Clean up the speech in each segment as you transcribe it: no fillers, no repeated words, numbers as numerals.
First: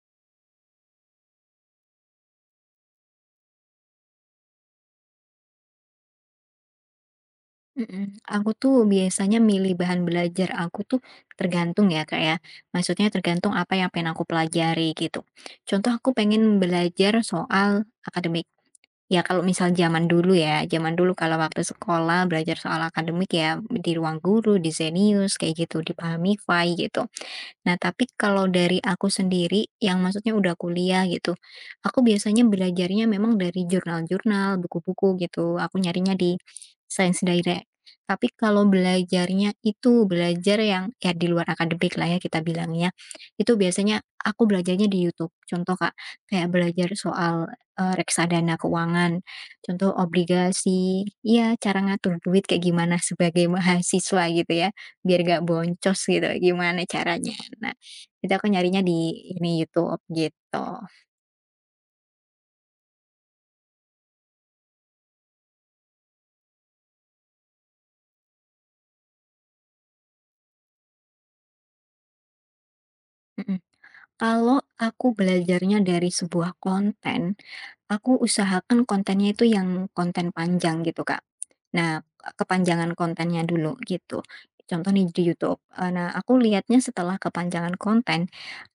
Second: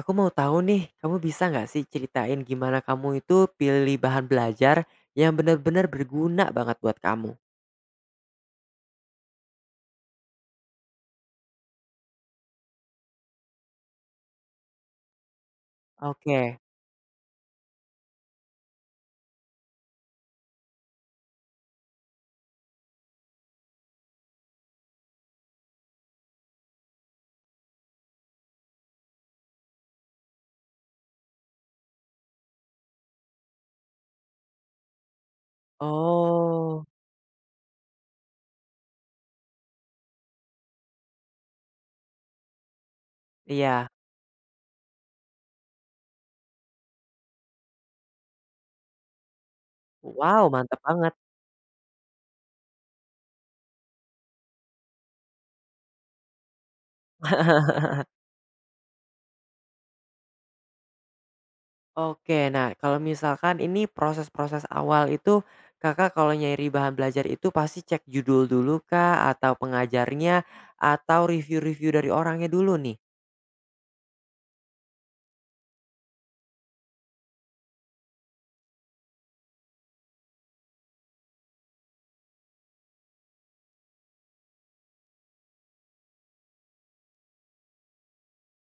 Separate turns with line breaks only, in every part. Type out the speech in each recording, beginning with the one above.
Aku mau tahu nih, kamu bisa nggak sih ceritain gimana kamu itu pilih bahan belajar yang benar-benar berguna banget buat kamu?
Mhm, aku tuh biasanya milih bahan belajar aku tuh tergantung ya Kak ya, maksudnya tergantung apa yang pengen aku pelajari gitu. Contoh aku
Oke.
pengen belajar soal akademik, ya kalau misal zaman dulu ya, zaman dulu kalau waktu sekolah belajar soal akademik ya di ruang guru, di Zenius kayak gitu, di Pahami Fai gitu. Nah, tapi kalau dari aku sendiri yang maksudnya udah kuliah gitu, aku biasanya belajarnya memang dari jurnal-jurnal, buku-buku gitu. Aku nyarinya di
Oh,
Science Direct. Tapi kalau belajarnya itu belajar yang ya di luar akademik lah ya kita bilangnya, itu
iya.
biasanya aku belajarnya di YouTube. Contoh Kak, kayak belajar soal reksadana keuangan, contoh
Wow, mantap
obligasi,
banget.
ya cara ngatur duit kayak gimana sebagai mahasiswa gitu ya. Biar gak boncos gitu, gimana caranya. Nah, itu aku nyarinya di ini, YouTube gitu.
Oke, nah kalau misalkan ini proses-proses awal itu Kakak kalau nyari bahan belajar itu pasti cek judul dulu kah atau pengajarnya atau review-review dari orangnya dulu nih?
Mhm. Kalau aku belajarnya dari sebuah konten, aku usahakan kontennya itu yang konten panjang gitu, Kak. Nah, kepanjangan kontennya dulu gitu. Contoh nih di YouTube, nah aku lihatnya setelah kepanjangan konten.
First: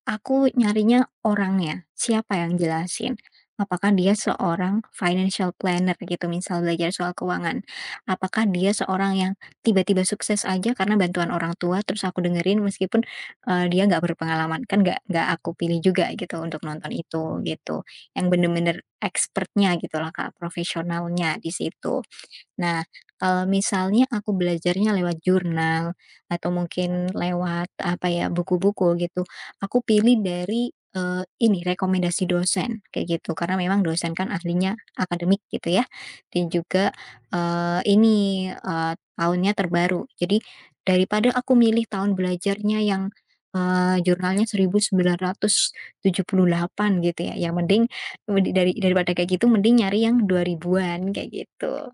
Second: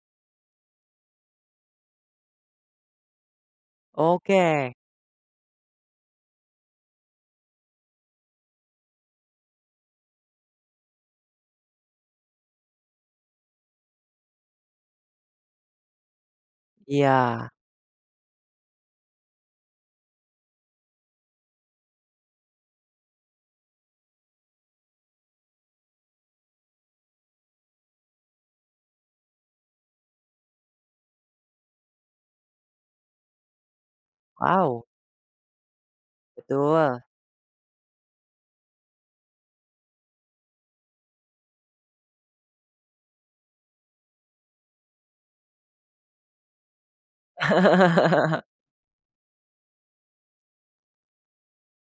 Aku nyarinya orangnya, siapa yang jelasin. Apakah dia
Oke.
seorang financial planner gitu, misal belajar soal keuangan. Apakah dia seorang yang tiba-tiba sukses aja karena bantuan orang tua, terus aku dengerin meskipun, dia nggak berpengalaman, kan nggak aku pilih juga gitu untuk nonton
Iya.
itu, gitu. Yang bener-bener expertnya gitulah Kak, profesionalnya di situ. Nah, kalau misalnya aku belajarnya lewat jurnal atau mungkin lewat apa ya, buku-buku gitu, aku pilih dari, ini rekomendasi dosen kayak gitu. Karena memang dosen kan ahlinya
Wow,
akademik gitu ya, dan juga,
betul.
eee, ini, eee, tahunnya terbaru. Jadi daripada aku milih tahun belajarnya yang, jurnalnya 1978 gitu ya, yang mending daripada kayak gitu mending nyari yang 2000-an kayak gitu.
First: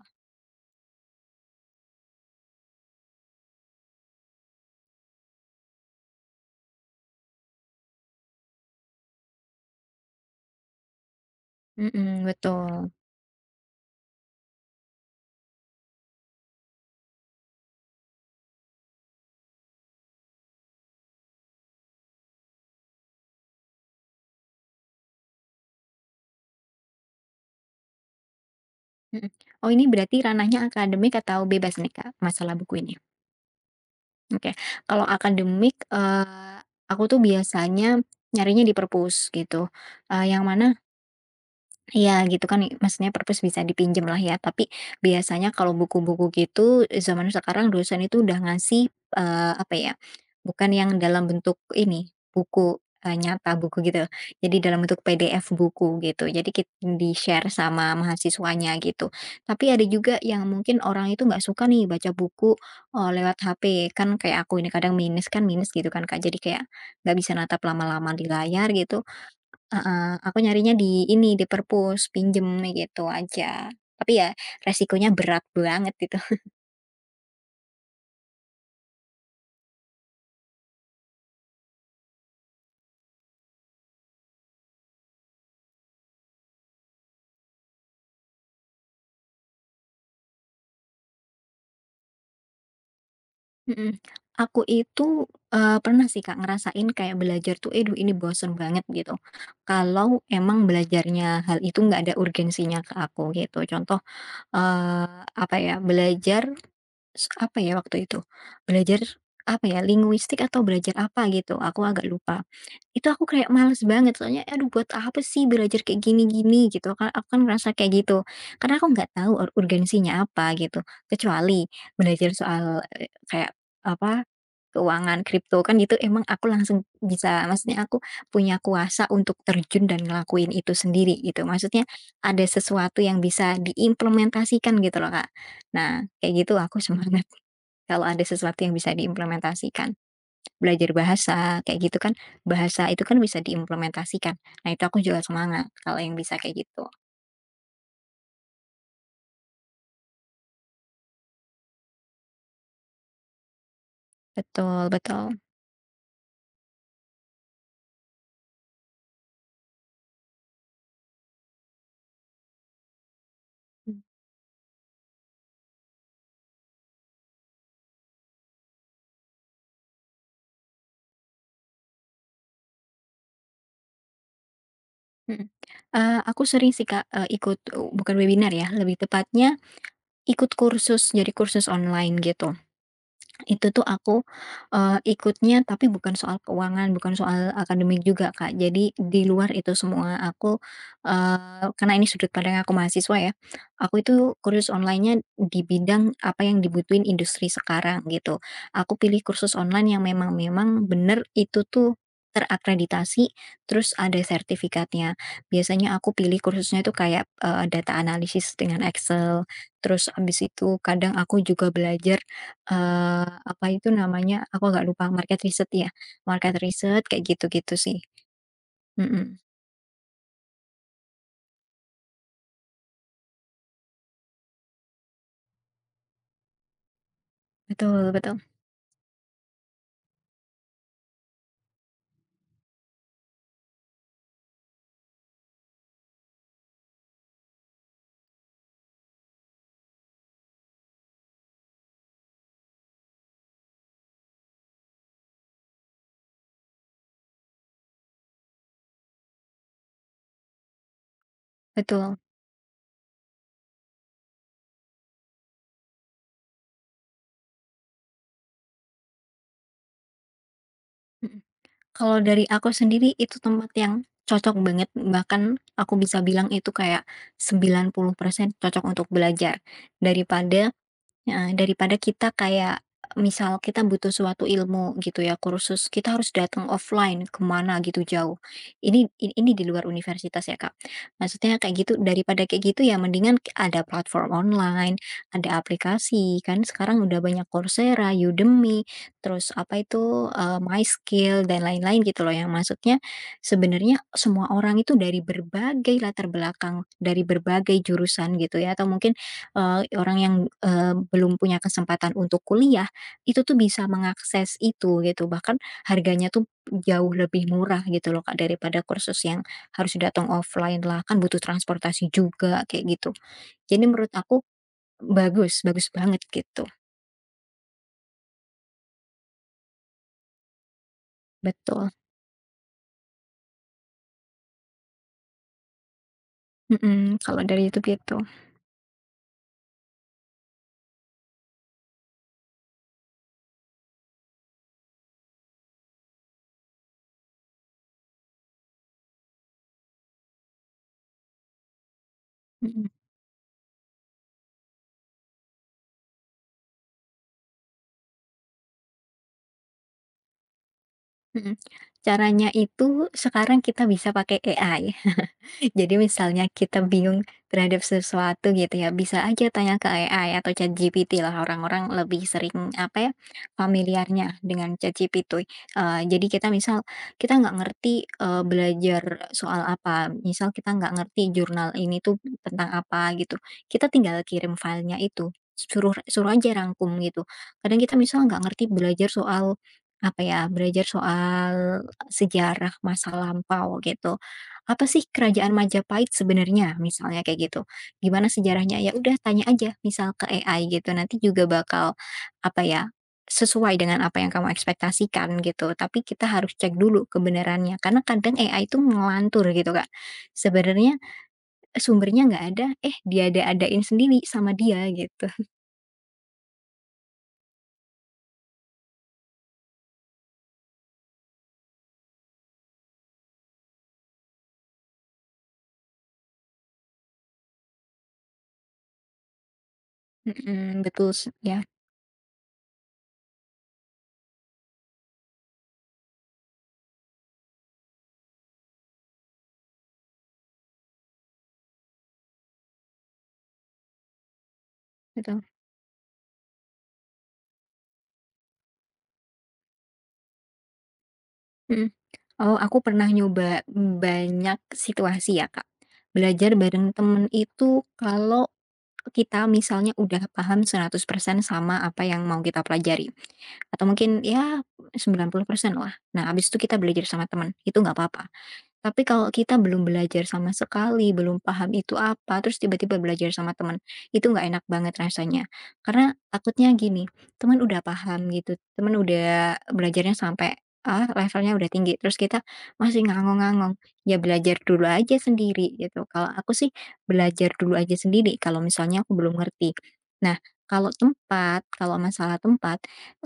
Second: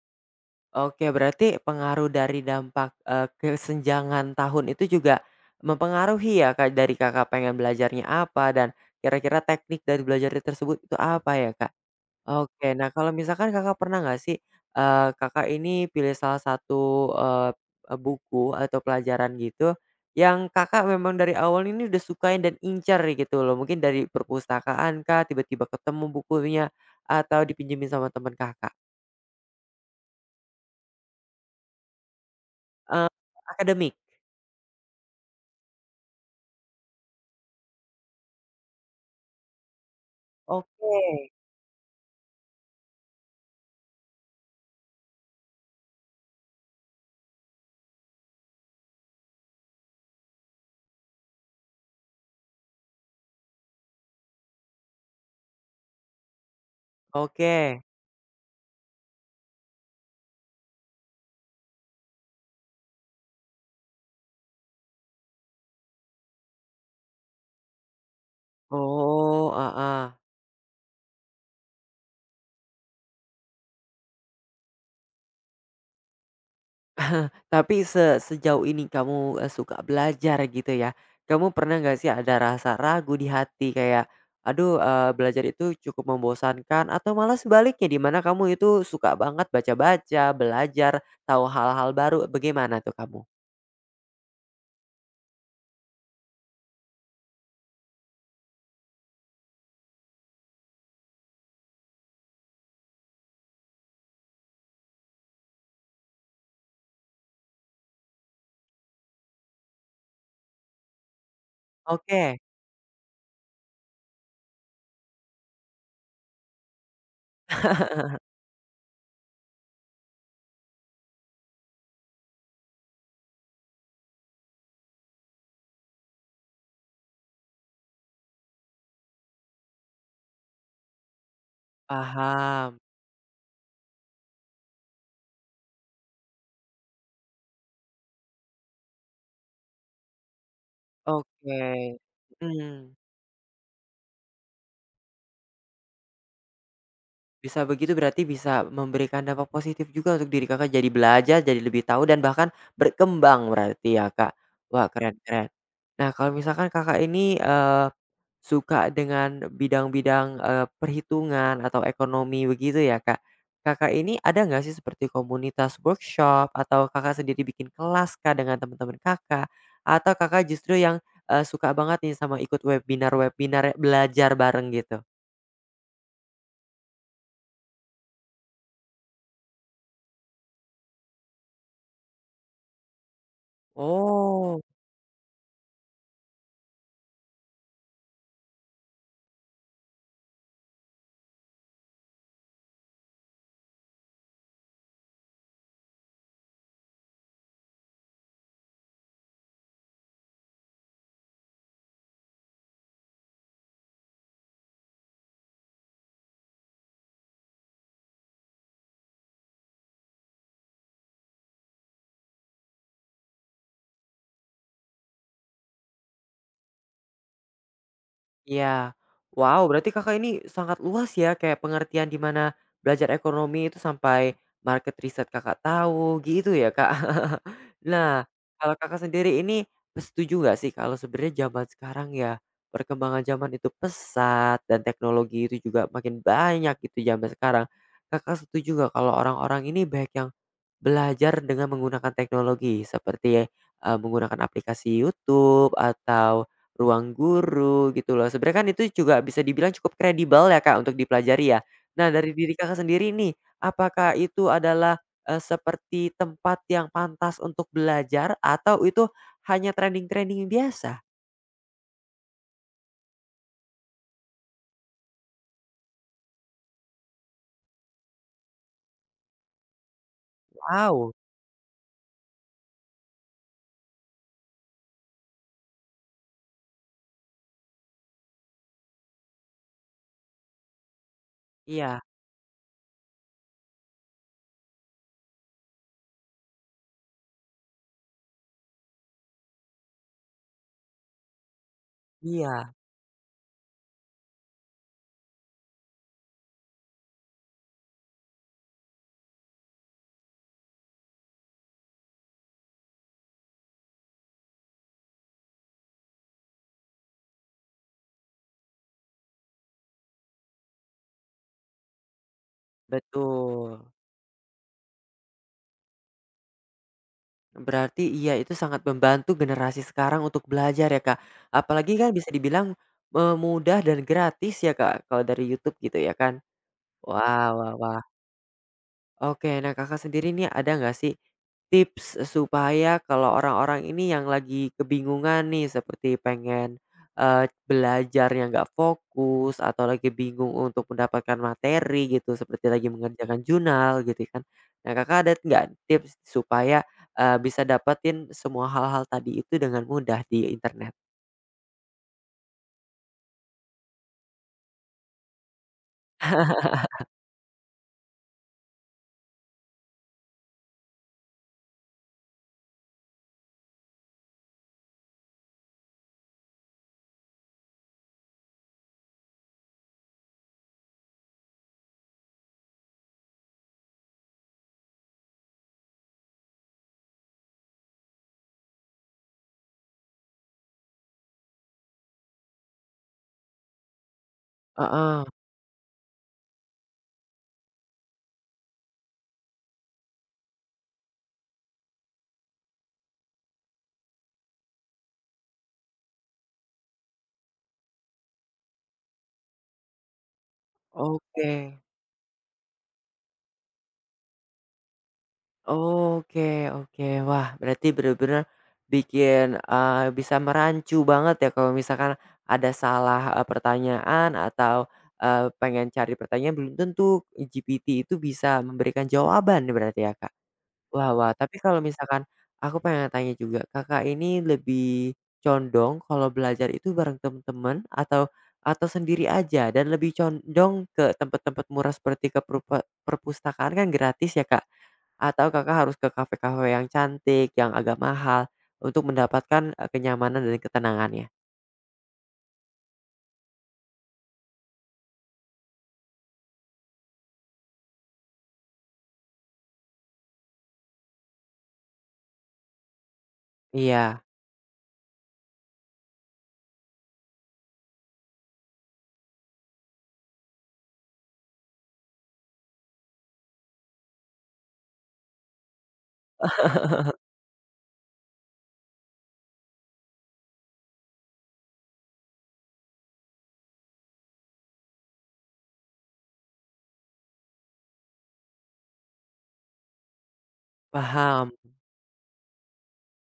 Oke, berarti pengaruh dari dampak, kesenjangan tahun itu juga mempengaruhi ya, Kak, dari Kakak pengen belajarnya apa dan kira-kira teknik dari belajar tersebut itu apa ya, Kak?
Mhm,
Oke, nah
betul.
kalau misalkan Kakak pernah nggak sih, Kakak ini pilih salah satu, e buku atau pelajaran gitu yang Kakak memang dari awal ini udah sukain dan incar gitu loh, mungkin dari perpustakaan kak tiba-tiba ketemu bukunya, atau dipinjemin sama teman Kakak?
Mhm. Oh, ini berarti ranahnya akademik atau bebas nih, Kak, masalah buku ini?
Eee, akademik.
Oke. Kalau akademik, aku tuh biasanya nyarinya di perpus gitu, yang mana.
Oke
Iya gitu kan, maksudnya perpus bisa dipinjam lah ya, tapi biasanya kalau buku-buku gitu zaman sekarang dosen itu udah ngasih, apa ya, bukan yang dalam bentuk ini, buku, nyata buku gitu, jadi dalam bentuk PDF buku gitu, jadi kita di-share
oke.
sama mahasiswanya gitu. Tapi ada juga yang mungkin orang itu nggak suka nih baca buku, lewat HP, kan kayak aku ini kadang minus kan minus gitu kan Kak, jadi kayak nggak bisa natap lama-lama di layar gitu.
Oh,
Heeh,
heeh.
aku nyarinya di ini, di perpus, pinjem gitu aja. Tapi ya resikonya berat banget gitu.
Tapi se Sejauh ini kamu, suka belajar gitu ya, kamu pernah nggak sih ada rasa ragu di hati kayak, aduh, belajar itu cukup membosankan atau malah sebaliknya di mana kamu itu suka banget baca-baca, belajar, tahu hal-hal baru, bagaimana tuh kamu?
Mhm. Aku itu, pernah sih Kak ngerasain kayak belajar tuh, "Aduh ini bosen banget," gitu. Kalau emang belajarnya hal itu nggak ada urgensinya ke aku gitu. Contoh, eee, apa ya, belajar apa ya waktu itu, belajar apa ya, linguistik atau belajar apa gitu, aku agak
Oke.
lupa. Itu aku kayak males banget, soalnya aduh buat apa sih belajar kayak gini-gini gitu kan, aku kan ngerasa kayak gitu. Karena aku nggak tahu urgensinya apa gitu, kecuali belajar soal, kayak apa, keuangan kripto kan gitu emang aku langsung bisa maksudnya aku punya kuasa untuk terjun dan ngelakuin itu sendiri gitu, maksudnya ada
Paham.
sesuatu yang bisa diimplementasikan gitu loh, Kak. Nah, kayak gitu aku semangat kalau ada sesuatu yang bisa diimplementasikan. Belajar bahasa,
Oke.
kayak gitu kan, bahasa
Hmm.
itu kan bisa diimplementasikan. Nah, itu aku juga semangat kalau yang bisa kayak gitu.
Bisa begitu berarti bisa memberikan dampak positif juga untuk diri Kakak, jadi belajar, jadi lebih tahu dan bahkan berkembang berarti ya, Kak.
Betul,
Wah, keren
betul.
keren. Nah, kalau misalkan Kakak ini, suka dengan bidang-bidang, perhitungan atau ekonomi begitu ya, Kak. Kakak
Mmm,
ini ada nggak sih seperti komunitas workshop atau Kakak sendiri bikin kelas Kak, dengan teman-teman Kakak? Atau Kakak justru yang, suka banget nih sama ikut webinar-webinar belajar bareng gitu?
mhm. Aku sering sih Kak, ikut, bukan webinar ya, lebih tepatnya ikut kursus, jadi kursus online gitu. Itu tuh aku,
Oh.
ikutnya tapi bukan soal keuangan, bukan soal akademik juga, Kak. Jadi di luar itu semua aku, karena ini sudut pandang aku mahasiswa ya, aku itu kursus online-nya di bidang apa yang dibutuhin industri sekarang gitu. Aku pilih kursus online yang memang memang bener itu tuh terakreditasi, terus ada sertifikatnya. Biasanya aku pilih kursusnya itu kayak, data analisis dengan Excel, terus abis itu kadang aku juga belajar, apa itu namanya, aku nggak lupa, market riset ya, market riset kayak gitu-gitu sih,
Iya.
mhm,
Wow, berarti Kakak ini sangat luas ya, kayak pengertian di mana belajar ekonomi itu sampai market riset Kakak tahu, gitu ya, Kak?
betul,
Nah,
betul,
kalau Kakak sendiri ini setuju nggak sih kalau sebenarnya zaman sekarang ya, perkembangan zaman itu pesat dan teknologi itu juga makin banyak gitu zaman sekarang. Kakak setuju nggak kalau orang-orang ini baik yang belajar dengan menggunakan teknologi seperti, menggunakan aplikasi YouTube atau ruang guru gitu loh. Sebenarnya kan itu juga bisa dibilang cukup kredibel ya, Kak, untuk dipelajari ya. Nah
betul,
dari diri Kakak sendiri nih, apakah itu adalah, seperti tempat yang pantas untuk belajar atau itu hanya trending-trending biasa?
mhm. Kalau dari aku sendiri itu tempat yang cocok banget, bahkan aku bisa bilang itu kayak 90% cocok untuk belajar, daripada.
Wow,
Heeh, daripada kita kayak, misal kita butuh suatu ilmu gitu ya, kursus, kita harus datang offline kemana gitu jauh. Ini di luar universitas ya, Kak. Maksudnya kayak gitu,
iya
daripada kayak gitu ya mendingan ada platform online, ada aplikasi, kan sekarang udah banyak Coursera, Udemy, terus apa itu, MySkill dan lain-lain gitu loh, yang
iya,
maksudnya sebenarnya semua orang itu dari berbagai latar belakang, dari berbagai jurusan gitu ya, atau mungkin orang yang, belum punya kesempatan untuk kuliah, itu tuh bisa mengakses itu gitu, bahkan harganya tuh jauh lebih murah gitu loh Kak, daripada kursus yang harus datang offline lah, kan butuh transportasi juga kayak gitu.
betul.
Jadi menurut aku bagus, bagus banget gitu,
Berarti iya itu sangat membantu generasi sekarang untuk belajar ya, Kak.
betul,
Apalagi kan bisa dibilang, mudah dan gratis ya, Kak, kalau dari YouTube gitu ya kan?
mhm, kalau
Wah
dari
wah
itu
wah.
gitu,
Oke, nah Kakak sendiri nih ada nggak sih tips supaya kalau orang-orang ini yang lagi kebingungan nih seperti pengen eh, belajar yang nggak fokus atau lagi bingung untuk mendapatkan materi gitu seperti
mhm,
lagi mengerjakan jurnal gitu kan. Nah Kakak ada nggak tips supaya eh, bisa dapetin semua hal-hal tadi itu dengan mudah di internet?
mhm. Caranya itu sekarang kita bisa pakai AI. Jadi misalnya kita bingung terhadap sesuatu gitu ya, bisa aja tanya ke AI atau ChatGPT lah, orang-orang lebih sering apa ya, familiarnya dengan ChatGPT. Jadi kita misal, kita nggak ngerti, belajar soal apa, misal kita nggak ngerti jurnal ini tuh tentang apa gitu, kita tinggal kirim filenya itu, suruh, suruh aja rangkum gitu. Kadang kita misal nggak ngerti belajar soal apa ya, belajar soal sejarah masa lampau gitu. Apa sih
Heeh,
kerajaan Majapahit sebenarnya? Misalnya kayak gitu. Gimana sejarahnya? Ya udah tanya aja misal ke AI gitu, nanti juga bakal apa ya, sesuai dengan apa yang kamu ekspektasikan gitu. Tapi kita harus cek dulu kebenarannya karena kadang AI itu ngelantur gitu, Kak. Sebenarnya
oke.
sumbernya nggak ada, eh dia adain sendiri sama dia gitu.
Oke oke. Wah, berarti bener-bener bikin, bisa merancu banget ya kalau misalkan ada salah, pertanyaan atau, pengen cari pertanyaan belum tentu GPT itu bisa memberikan jawaban berarti ya, Kak?
Mhm, betul
Wah wah,
ya,
tapi kalau misalkan aku pengen tanya juga, Kakak ini lebih condong kalau belajar itu bareng teman-teman atau sendiri aja dan lebih condong ke tempat-tempat murah seperti ke perupa perpustakaan kan gratis ya, Kak?
betul.
Atau Kakak harus ke kafe-kafe yang cantik, yang agak mahal untuk mendapatkan, kenyamanan dan ketenangannya?
Mhm. Oh, aku pernah nyoba banyak situasi ya, Kak. Belajar bareng temen itu kalau kita misalnya udah paham 100% sama apa yang mau kita pelajari, atau
Iya,
mungkin ya 90% lah. Nah, abis itu kita belajar sama teman, itu nggak apa-apa. Tapi kalau kita belum belajar sama sekali, belum paham itu apa, terus tiba-tiba belajar sama teman, itu nggak enak banget rasanya. Karena takutnya gini, teman udah paham gitu, teman udah belajarnya sampai ah, levelnya udah tinggi, terus kita masih ngangong-ngangong, ya belajar dulu aja sendiri gitu. Kalau aku sih belajar dulu aja sendiri, kalau misalnya aku belum ngerti. Nah,
paham.
kalau masalah tempat,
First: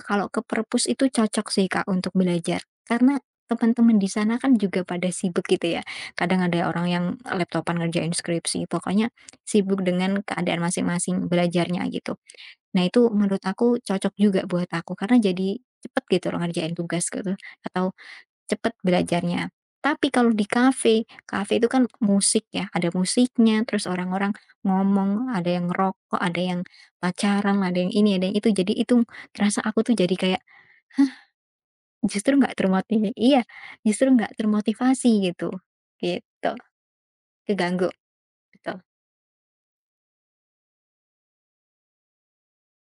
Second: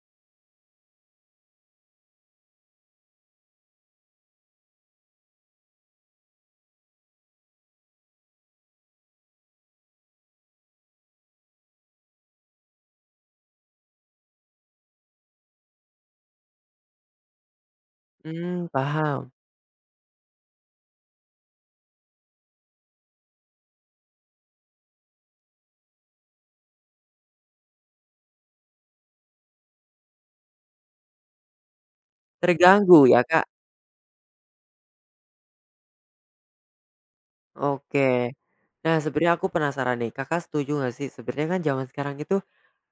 kalau ke perpus itu cocok sih Kak untuk belajar. Karena teman-teman di sana kan juga pada sibuk gitu ya. Kadang ada orang yang laptopan ngerjain skripsi, pokoknya sibuk dengan keadaan masing-masing belajarnya gitu. Nah itu menurut aku cocok juga buat aku karena jadi cepet gitu loh ngerjain tugas gitu atau
Mmm,
cepet
paham.
belajarnya. Tapi kalau di kafe, kafe itu kan musik ya, ada musiknya, terus orang-orang ngomong, ada yang ngerokok, ada yang pacaran, ada yang ini, ada yang itu. Jadi itu kerasa aku tuh jadi kayak justru nggak
Terganggu
termotivasi,
ya,
iya,
Kak?
justru nggak termotivasi gitu, keganggu,
Oke.
betul,
Nah, sebenarnya aku penasaran nih, Kakak setuju nggak sih sebenarnya kan zaman sekarang itu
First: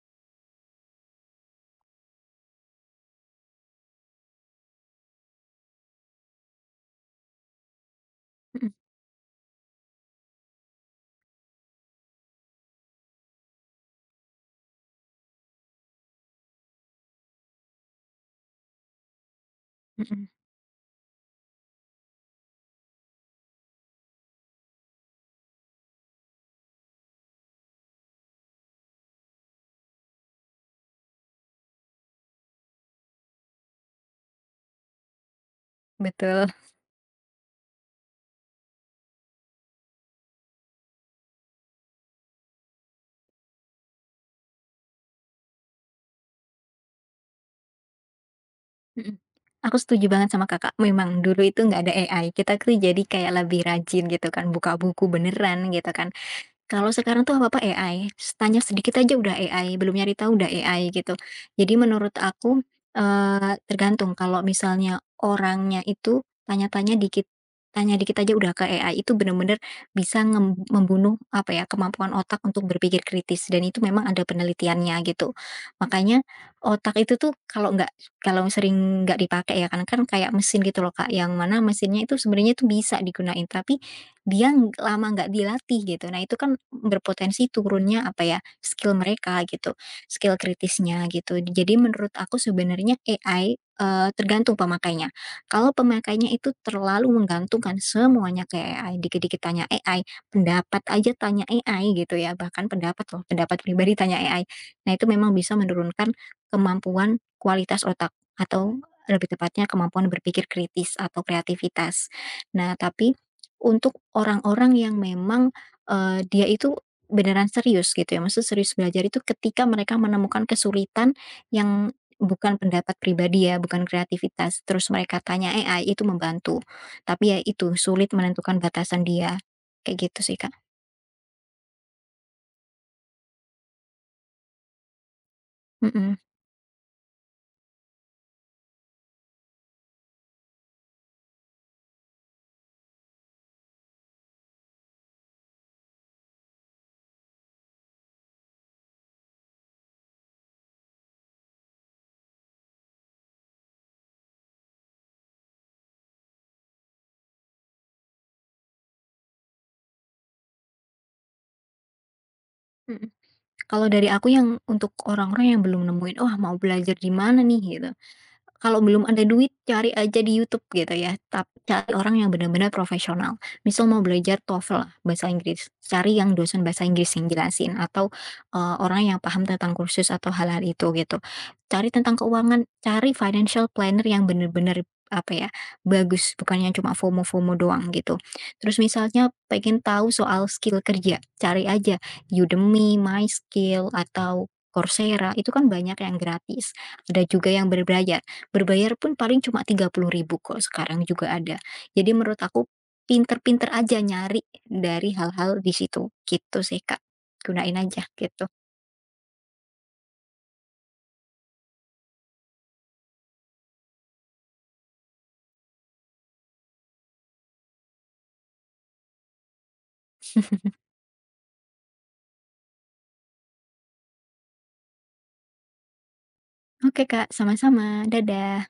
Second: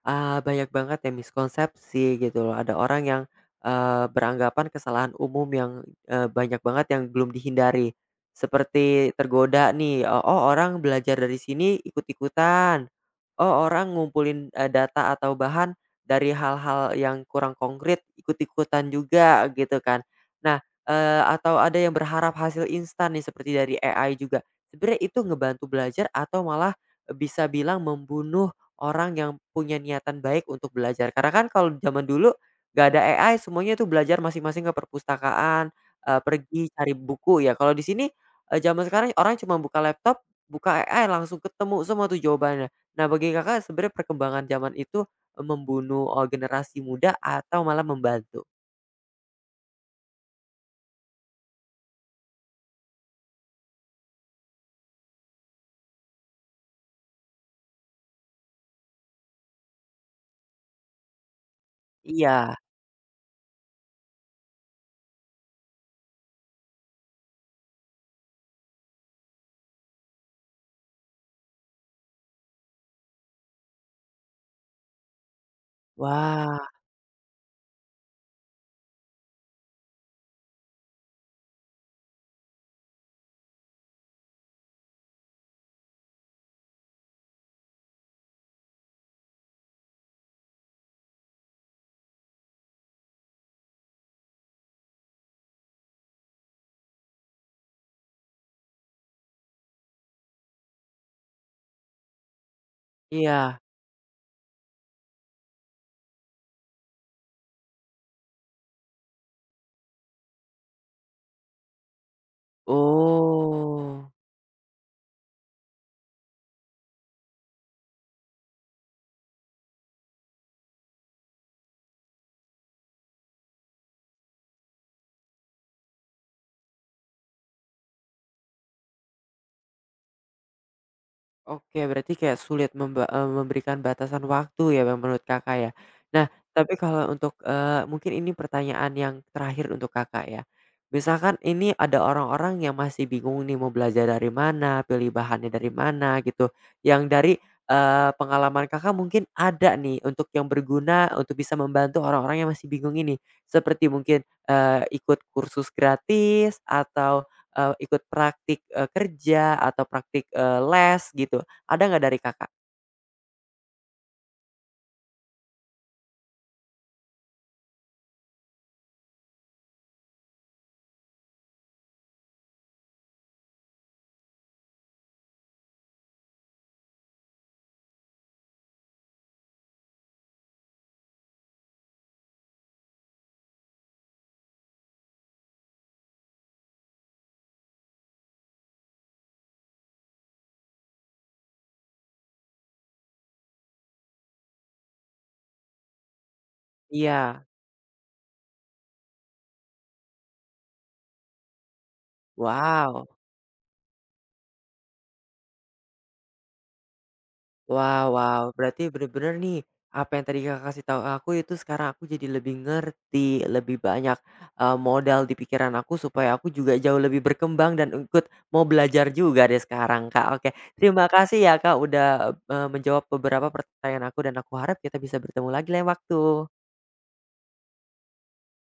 ah, banyak banget ya miskonsepsi gitu loh. Ada orang yang, beranggapan kesalahan umum yang, banyak banget yang belum dihindari.
mhm,
Seperti tergoda nih, "Oh, orang belajar dari sini ikut-ikutan. Oh, orang ngumpulin, data atau bahan dari hal-hal yang kurang konkret ikut-ikutan juga," gitu kan.
mhm,
Nah, atau ada yang berharap hasil instan nih seperti dari AI juga. Sebenarnya itu ngebantu belajar atau malah bisa bilang membunuh orang yang punya niatan baik untuk belajar. Karena kan kalau zaman dulu gak ada AI semuanya itu belajar masing-masing ke perpustakaan,
betul,
pergi cari buku ya. Kalau di sini, zaman sekarang orang cuma buka laptop, buka AI langsung ketemu semua tuh jawabannya. Nah bagi Kakak sebenarnya perkembangan zaman itu, membunuh, generasi muda atau malah membantu?
mhm. Aku setuju banget sama Kakak, memang dulu itu nggak ada AI, kita tuh jadi kayak lebih rajin gitu kan, buka buku beneran gitu kan. Kalau sekarang tuh apa-apa AI, tanya sedikit aja udah AI, belum nyari tahu udah AI gitu. Jadi menurut
Iya.
aku, tergantung kalau misalnya orangnya itu tanya dikit aja udah ke AI itu bener-bener bisa membunuh apa ya, kemampuan otak untuk berpikir kritis dan itu memang ada penelitiannya gitu. Makanya
Wah,
otak itu tuh kalau sering nggak dipakai ya kan, kan kayak mesin gitu loh Kak, yang mana mesinnya itu sebenarnya itu bisa digunain tapi dia lama nggak dilatih gitu. Nah, itu kan berpotensi turunnya apa ya, skill mereka gitu, skill kritisnya gitu. Jadi menurut aku sebenarnya AI, tergantung pemakainya. Kalau pemakainya itu terlalu menggantungkan semuanya ke AI, dikit-dikit tanya AI, pendapat aja tanya AI gitu ya, bahkan pendapat loh,
iya.
pendapat pribadi tanya AI. Nah, itu memang bisa menurunkan kemampuan kualitas otak atau lebih tepatnya kemampuan berpikir kritis atau kreativitas. Nah, tapi untuk
Oh.
orang-orang yang memang, dia itu beneran serius gitu ya, maksud serius belajar itu ketika mereka menemukan kesulitan yang bukan pendapat pribadi ya, bukan kreativitas, terus mereka tanya AI itu membantu. Tapi ya itu, sulit menentukan batasan dia, kayak gitu sih Kak.
Oke, berarti kayak sulit memberikan batasan waktu ya Bang, menurut Kakak ya.
Mhm,
Nah, tapi kalau untuk, mungkin ini pertanyaan yang terakhir untuk Kakak ya. Misalkan ini ada orang-orang yang masih bingung nih mau belajar dari mana, pilih bahannya dari mana gitu, yang dari, pengalaman Kakak mungkin ada nih untuk yang berguna untuk bisa membantu orang-orang yang masih bingung ini. Seperti mungkin, ikut kursus gratis atau eee, ikut praktik, kerja atau praktik, les gitu, ada nggak dari Kakak?
mhm. Kalau dari aku yang untuk orang-orang yang belum nemuin, "Oh, mau belajar di mana nih?" Gitu. Kalau belum ada duit cari aja di YouTube gitu ya, tapi cari orang yang benar-benar profesional. Misal mau belajar TOEFL lah bahasa Inggris, cari yang dosen bahasa Inggris yang jelasin atau, orang yang paham tentang kursus atau hal-hal itu gitu. Cari tentang keuangan, cari financial planner yang benar-benar apa ya, bagus bukannya cuma FOMO-FOMO doang gitu. Terus misalnya pengen tahu soal skill kerja, cari aja Udemy, MySkill, atau Coursera, itu kan banyak yang gratis, ada
Iya.
juga yang berbayar. Berbayar pun paling cuma 30.000 kok, sekarang juga ada. Jadi menurut aku
Wow.
pinter-pinter aja nyari dari hal-hal di situ, gitu sih Kak. Gunain aja
Wow wow,
gitu.
berarti bener-bener nih, apa yang tadi Kakak kasih tahu aku itu sekarang aku jadi lebih ngerti, lebih banyak, modal di pikiran aku supaya aku juga jauh lebih berkembang dan ikut mau belajar juga deh sekarang, Kak. Oke, terima kasih ya, Kak, udah, menjawab beberapa pertanyaan aku dan aku harap kita bisa bertemu lagi lain waktu.
Oke Kak, sama-sama, dadah.